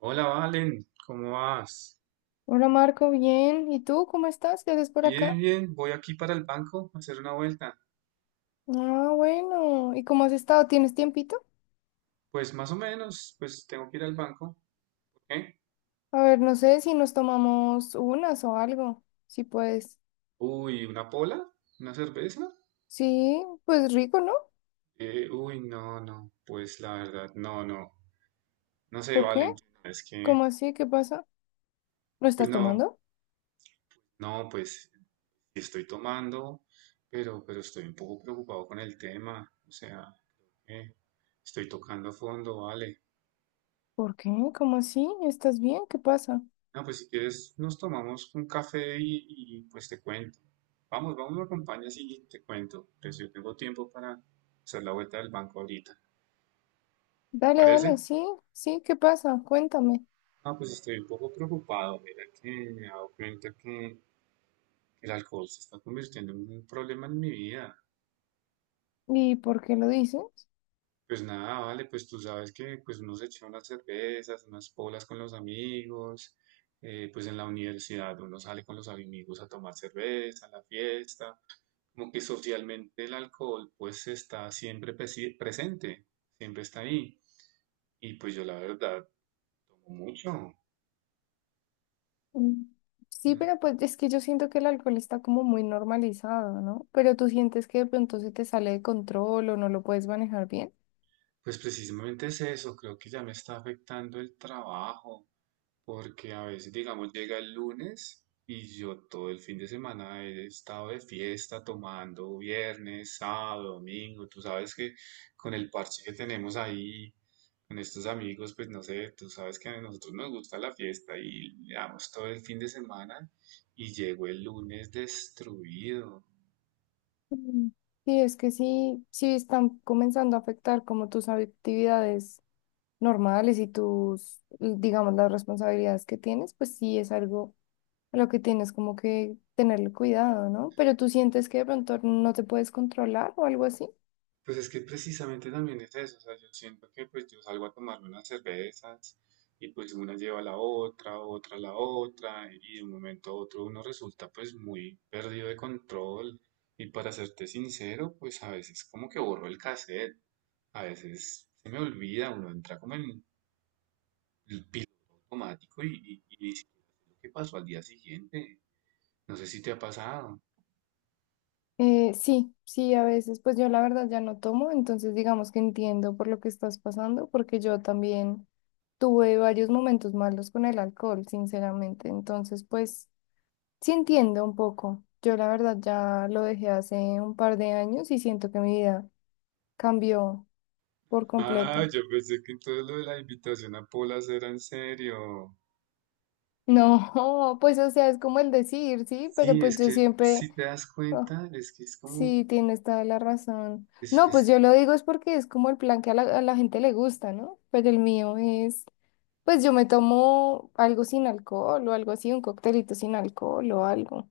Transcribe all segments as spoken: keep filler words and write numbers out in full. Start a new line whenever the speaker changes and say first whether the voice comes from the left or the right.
right: Hola, Valen, ¿cómo vas?
left: Hola Marco, bien. ¿Y tú cómo estás? ¿Qué haces por
right: Bien,
left: acá?
right: bien, voy aquí para el banco a hacer una vuelta.
left: Ah, bueno. ¿Y cómo has estado? ¿Tienes tiempito?
right: Pues más o menos, pues tengo que ir al banco. ¿Por qué?
left: A ver, no sé si nos tomamos unas o algo. Si puedes.
right: Uy, ¿una pola? ¿Una cerveza?
left: Sí, pues rico, ¿no?
right: Eh, uy, no, no, pues la verdad, no, no. No sé,
left: ¿Por qué?
right: Valen, es que,
left: ¿Cómo así? ¿Qué pasa? ¿No
right: pues
left: estás
right: no,
left: tomando?
right: no, pues sí estoy tomando, pero, pero estoy un poco preocupado con el tema. O sea, creo que estoy tocando fondo, Vale.
left: ¿Por qué? ¿Cómo así? ¿Estás bien? ¿Qué pasa?
right: No, pues si quieres nos tomamos un café y, y, pues te cuento. Vamos, vamos, me acompañas y te cuento. Pues yo tengo tiempo para hacer la vuelta del banco ahorita. ¿Te
left: Dale,
right: parece?
left: dale, sí, sí, ¿qué pasa? Cuéntame.
right: Ah, pues estoy un poco preocupado. Mira que me he dado cuenta que el alcohol se está convirtiendo en un problema en mi vida.
left: ¿Y por qué lo dices?
right: Pues nada, vale, pues tú sabes que pues uno se echa unas cervezas, unas polas con los amigos. Eh, pues en la universidad uno sale con los amigos a tomar cerveza, a la fiesta. Como que socialmente el alcohol pues está siempre presi- presente, siempre está ahí. Y pues yo la verdad tomo mucho.
left: Mm. Sí,
right: ¿No?
left: pero pues es que yo siento que el alcohol está como muy normalizado, ¿no? Pero tú sientes que de pronto se te sale de control o no lo puedes manejar bien.
right: Pues precisamente es eso, creo que ya me está afectando el trabajo. Porque a veces, digamos, llega el lunes y yo todo el fin de semana he estado de fiesta tomando viernes, sábado, domingo. Tú sabes que con el parche que tenemos ahí, con estos amigos, pues no sé, tú sabes que a nosotros nos gusta la fiesta y le damos todo el fin de semana y llego el lunes destruido.
left: Mm. Sí, es que sí, sí están comenzando a afectar como tus actividades normales y tus, digamos, las responsabilidades que tienes, pues sí es algo a lo que tienes como que tenerle cuidado, ¿no? Pero tú sientes que de pronto no te puedes controlar o algo así.
right: Pues es que precisamente también es eso, o sea, yo siento que pues yo salgo a tomarme unas cervezas y pues una lleva a la otra, otra a la otra y de un momento a otro uno resulta pues muy perdido de control y para serte sincero pues a veces como que borro el cassette, a veces se me olvida, uno entra como en el piloto automático y, y, y ni siquiera sé lo que pasó al día siguiente, no sé si te ha pasado.
left: Eh, sí, sí, a veces, pues yo la verdad ya no tomo, entonces digamos que entiendo por lo que estás pasando, porque yo también tuve varios momentos malos con el alcohol, sinceramente, entonces pues sí entiendo un poco. Yo la verdad ya lo dejé hace un par de años y siento que mi vida cambió por
right: Ah,
left: completo.
right: yo pensé que todo lo de la invitación a Polas era en serio.
left: No, pues o sea, es como el decir, sí, pero
right: Sí,
left: pues
right: es
left: yo
right: que
left: siempre...
right: si te das
left: Ah,
right: cuenta, es que es como,
left: sí, tienes toda la razón.
right: es,
left: No, pues
right: es-
left: yo lo digo es porque es como el plan que a la, a la gente le gusta, ¿no? Pero el mío es, pues yo me tomo algo sin alcohol o algo así, un coctelito sin alcohol o algo.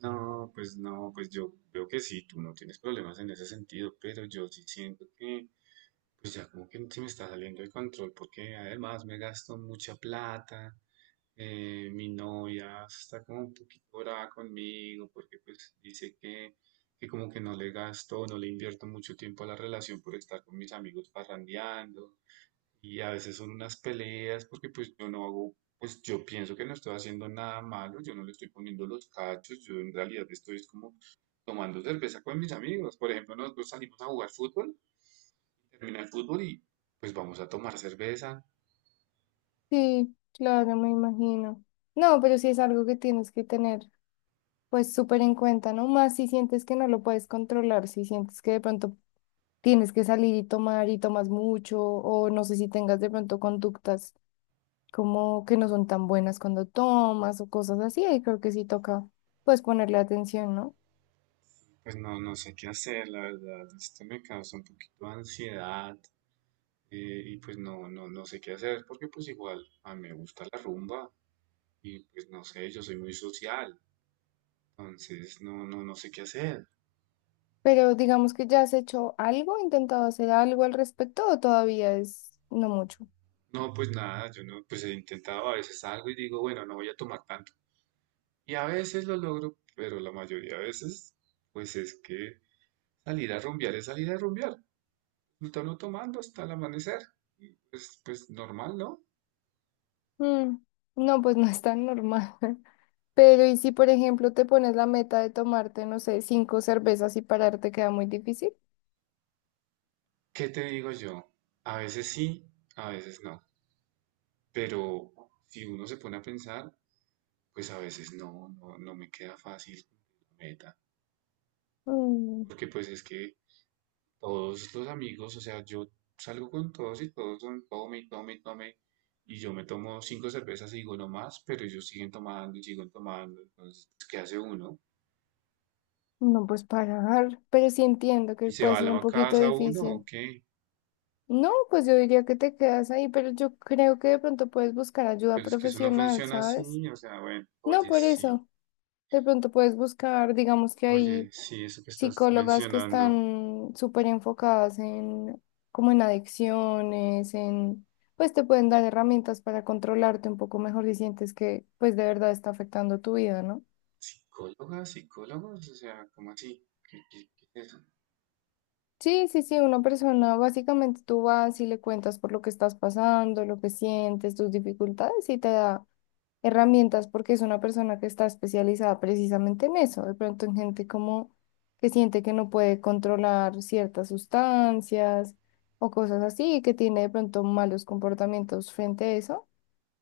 right: no, pues no, pues yo veo que sí, tú no tienes problemas en ese sentido, pero yo sí siento que, pues ya como que se me está saliendo de control, porque además me gasto mucha plata, eh, mi novia está como un poquito brava conmigo, porque pues dice que, que como que no le gasto, no le invierto mucho tiempo a la relación por estar con mis amigos parrandeando. Y a veces son unas peleas porque pues yo no hago, pues yo pienso que no estoy haciendo nada malo, yo no le estoy poniendo los cachos, yo en realidad estoy es como tomando cerveza con mis amigos. Por ejemplo, nosotros salimos a jugar fútbol, termina el fútbol y pues vamos a tomar cerveza.
left: Sí, claro, me imagino. No, pero sí es algo que tienes que tener pues súper en cuenta, ¿no? Más si sientes que no lo puedes controlar, si sientes que de pronto tienes que salir y tomar y tomas mucho o no sé si tengas de pronto conductas como que no son tan buenas cuando tomas o cosas así, ahí creo que sí toca pues ponerle atención, ¿no?
right: Pues no, no sé qué hacer, la verdad, esto me causa un poquito de ansiedad eh, y pues no, no, no sé qué hacer porque pues igual a mí me gusta la rumba y pues no sé, yo soy muy social, entonces no, no, no sé qué hacer.
left: Pero digamos que ya has hecho algo, intentado hacer algo al respecto o todavía es no mucho.
right: No, pues nada, yo no, pues he intentado a veces algo y digo, bueno, no voy a tomar tanto. Y a veces lo logro, pero la mayoría de veces, pues es que salir a rumbear es salir a rumbear. No está uno no tomando hasta el amanecer. Y pues, pues normal, ¿no?
left: Mm, no, pues no es tan normal. Pero ¿y si por ejemplo te pones la meta de tomarte, no sé, cinco cervezas y pararte queda muy difícil?
right: ¿Qué te digo yo? A veces sí, a veces no. Pero si uno se pone a pensar, pues a veces no, no, no me queda fácil cumplir la meta.
left: Mm,
right: Porque pues es que todos los amigos, o sea, yo salgo con todos y todos son tome y tome y tome. Y yo me tomo cinco cervezas y digo no más, pero ellos siguen tomando y siguen tomando. Entonces, pues, ¿qué hace uno?
left: no, pues parar, pero sí entiendo
right: ¿Y
left: que
right: se va
left: puede
right: a
left: ser un
right: la
left: poquito
right: casa uno o
left: difícil.
right: qué?
left: No, pues yo diría que te quedas ahí, pero yo creo que de pronto puedes buscar ayuda
right: Pero es que eso no
left: profesional,
right: funciona así.
left: ¿sabes?
right: O sea, bueno,
left: No,
right: oye,
left: por
right: sí,
left: eso. De pronto puedes buscar, digamos que
right: oye,
left: hay
right: sí, eso que estás
left: psicólogas que
right: mencionando.
left: están súper enfocadas en, como en adicciones, en, pues te pueden dar herramientas para controlarte un poco mejor si sientes que, pues de verdad está afectando tu vida, ¿no?
right: ¿Psicólogas, psicólogos? O sea, ¿cómo así? ¿Qué, qué- ¿qué es eso?
left: Sí, sí, sí, una persona, básicamente tú vas y le cuentas por lo que estás pasando, lo que sientes, tus dificultades y te da herramientas porque es una persona que está especializada precisamente en eso, de pronto en gente como que siente que no puede controlar ciertas sustancias o cosas así, que tiene de pronto malos comportamientos frente a eso.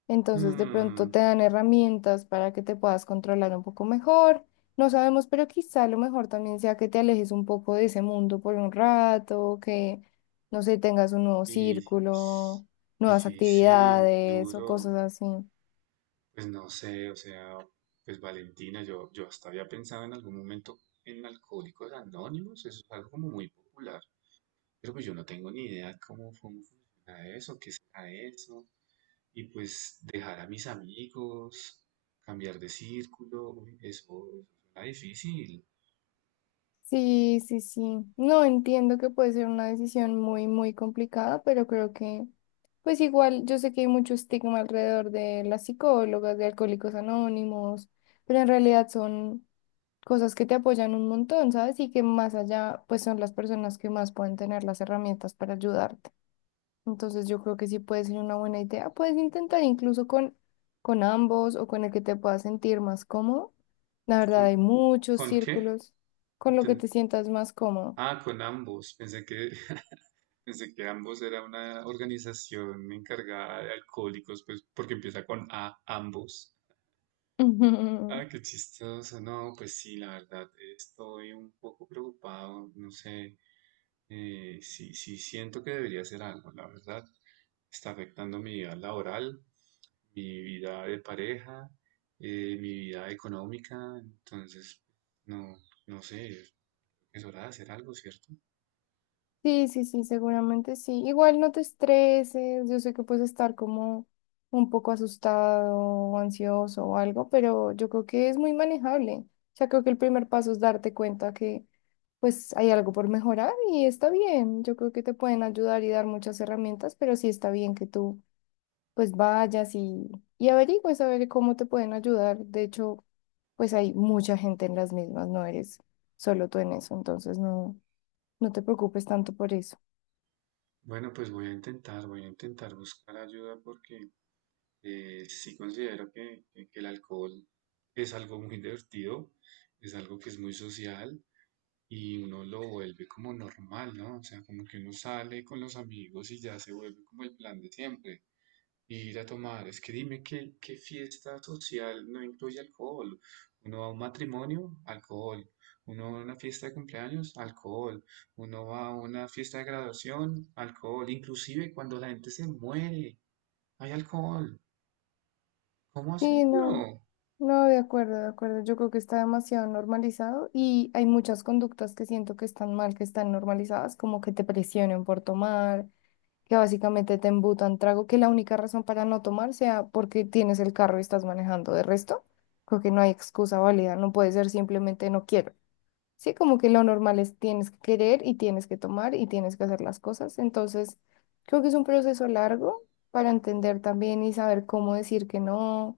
left: Entonces, de pronto
right: Hmm,
left: te dan herramientas para que te puedas controlar un poco mejor. No sabemos, pero quizá lo mejor también sea que te alejes un poco de ese mundo por un rato, que, no sé, tengas un nuevo
right: y
left: círculo, nuevas
right: difícil,
left: actividades o
right: duro.
left: cosas así.
right: Pues no sé, o sea, pues Valentina, yo, yo hasta había pensado en algún momento en Alcohólicos Anónimos, eso es algo como muy popular, pero pues yo no tengo ni idea cómo, cómo funciona eso, qué será eso, y pues dejar a mis amigos, cambiar de círculo, uy, eso, eso suena difícil.
left: Sí, sí, sí. No entiendo que puede ser una decisión muy, muy complicada, pero creo que, pues igual, yo sé que hay mucho estigma alrededor de las psicólogas, de Alcohólicos Anónimos, pero en realidad son cosas que te apoyan un montón, ¿sabes? Y que más allá, pues son las personas que más pueden tener las herramientas para ayudarte. Entonces yo creo que sí puede ser una buena idea. Puedes intentar incluso con, con ambos o con el que te puedas sentir más cómodo. La
right: ¿Con,
left: verdad, hay muchos
right: con qué?
left: círculos con lo que
right: Enten-
left: te sientas más cómodo.
right: Ah, con ambos, pensé que, pensé que ambos era una organización encargada de alcohólicos, pues porque empieza con A, ambos. Ah, qué chistoso. No, pues sí, la verdad, estoy un poco preocupado. No sé, eh, sí, sí siento que debería hacer algo, la verdad. Está afectando mi vida laboral, mi vida de pareja, eh, mi vida económica. Entonces, no, no sé, es hora de hacer algo, ¿cierto?
left: Sí, sí, sí, seguramente sí. Igual no te estreses, yo sé que puedes estar como un poco asustado o ansioso o algo, pero yo creo que es muy manejable. O sea, creo que el primer paso es darte cuenta que pues hay algo por mejorar y está bien. Yo creo que te pueden ayudar y dar muchas herramientas, pero sí está bien que tú pues vayas y, y averigües a ver cómo te pueden ayudar. De hecho, pues hay mucha gente en las mismas, no eres solo tú en eso, entonces no, no te preocupes tanto por eso.
right: Bueno, pues voy a intentar, voy a intentar buscar ayuda porque eh, sí considero que, que que el alcohol es algo muy divertido, es algo que es muy social y uno lo vuelve como normal, ¿no? O sea, como que uno sale con los amigos y ya se vuelve como el plan de siempre. Ir a tomar, es que dime qué, qué fiesta social no incluye alcohol. Uno va a un matrimonio, alcohol. Uno va a una fiesta de cumpleaños, alcohol. Uno va a una fiesta de graduación, alcohol. Inclusive cuando la gente se muere, hay alcohol. ¿Cómo hace
left: Sí, no,
right: uno?
left: no, de acuerdo, de acuerdo. Yo creo que está demasiado normalizado y hay muchas conductas que siento que están mal, que están normalizadas, como que te presionen por tomar, que básicamente te embutan trago, que la única razón para no tomar sea porque tienes el carro y estás manejando. De resto, creo que no hay excusa válida, no puede ser simplemente no quiero. Sí, como que lo normal es tienes que querer y tienes que tomar y tienes que hacer las cosas. Entonces, creo que es un proceso largo para entender también y saber cómo decir que no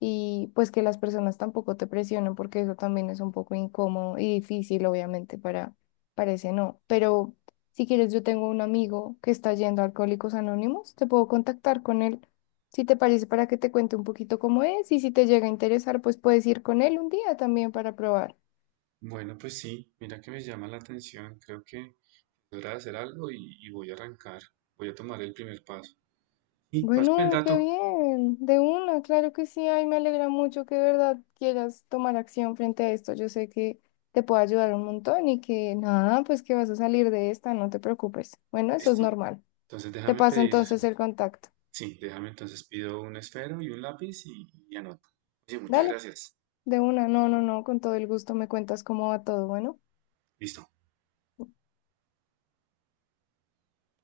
left: y pues que las personas tampoco te presionen porque eso también es un poco incómodo y difícil, obviamente, para, para ese no. Pero si quieres, yo tengo un amigo que está yendo a Alcohólicos Anónimos, te puedo contactar con él. Si te parece, para que te cuente un poquito cómo es y si te llega a interesar, pues puedes ir con él un día también para probar.
right: Bueno, pues sí, mira que me llama la atención. Creo que podrá hacer algo y, y voy a arrancar. Voy a tomar el primer paso. Y pásame el
left: Bueno, qué
right: dato.
left: bien, de una, claro que sí, ay, me alegra mucho que de verdad quieras tomar acción frente a esto. Yo sé que te puedo ayudar un montón y que nada, pues que vas a salir de esta, no te preocupes. Bueno, eso es
right: Listo.
left: normal.
right: Entonces
left: Te
right: déjame
left: paso
right: pedir.
left: entonces el contacto.
right: Sí, déjame entonces pido un esfero y un lápiz y, y anoto. Oye, muchas
left: Dale,
right: gracias.
left: de una, no, no, no, con todo el gusto me cuentas cómo va todo, bueno.
right: Listo.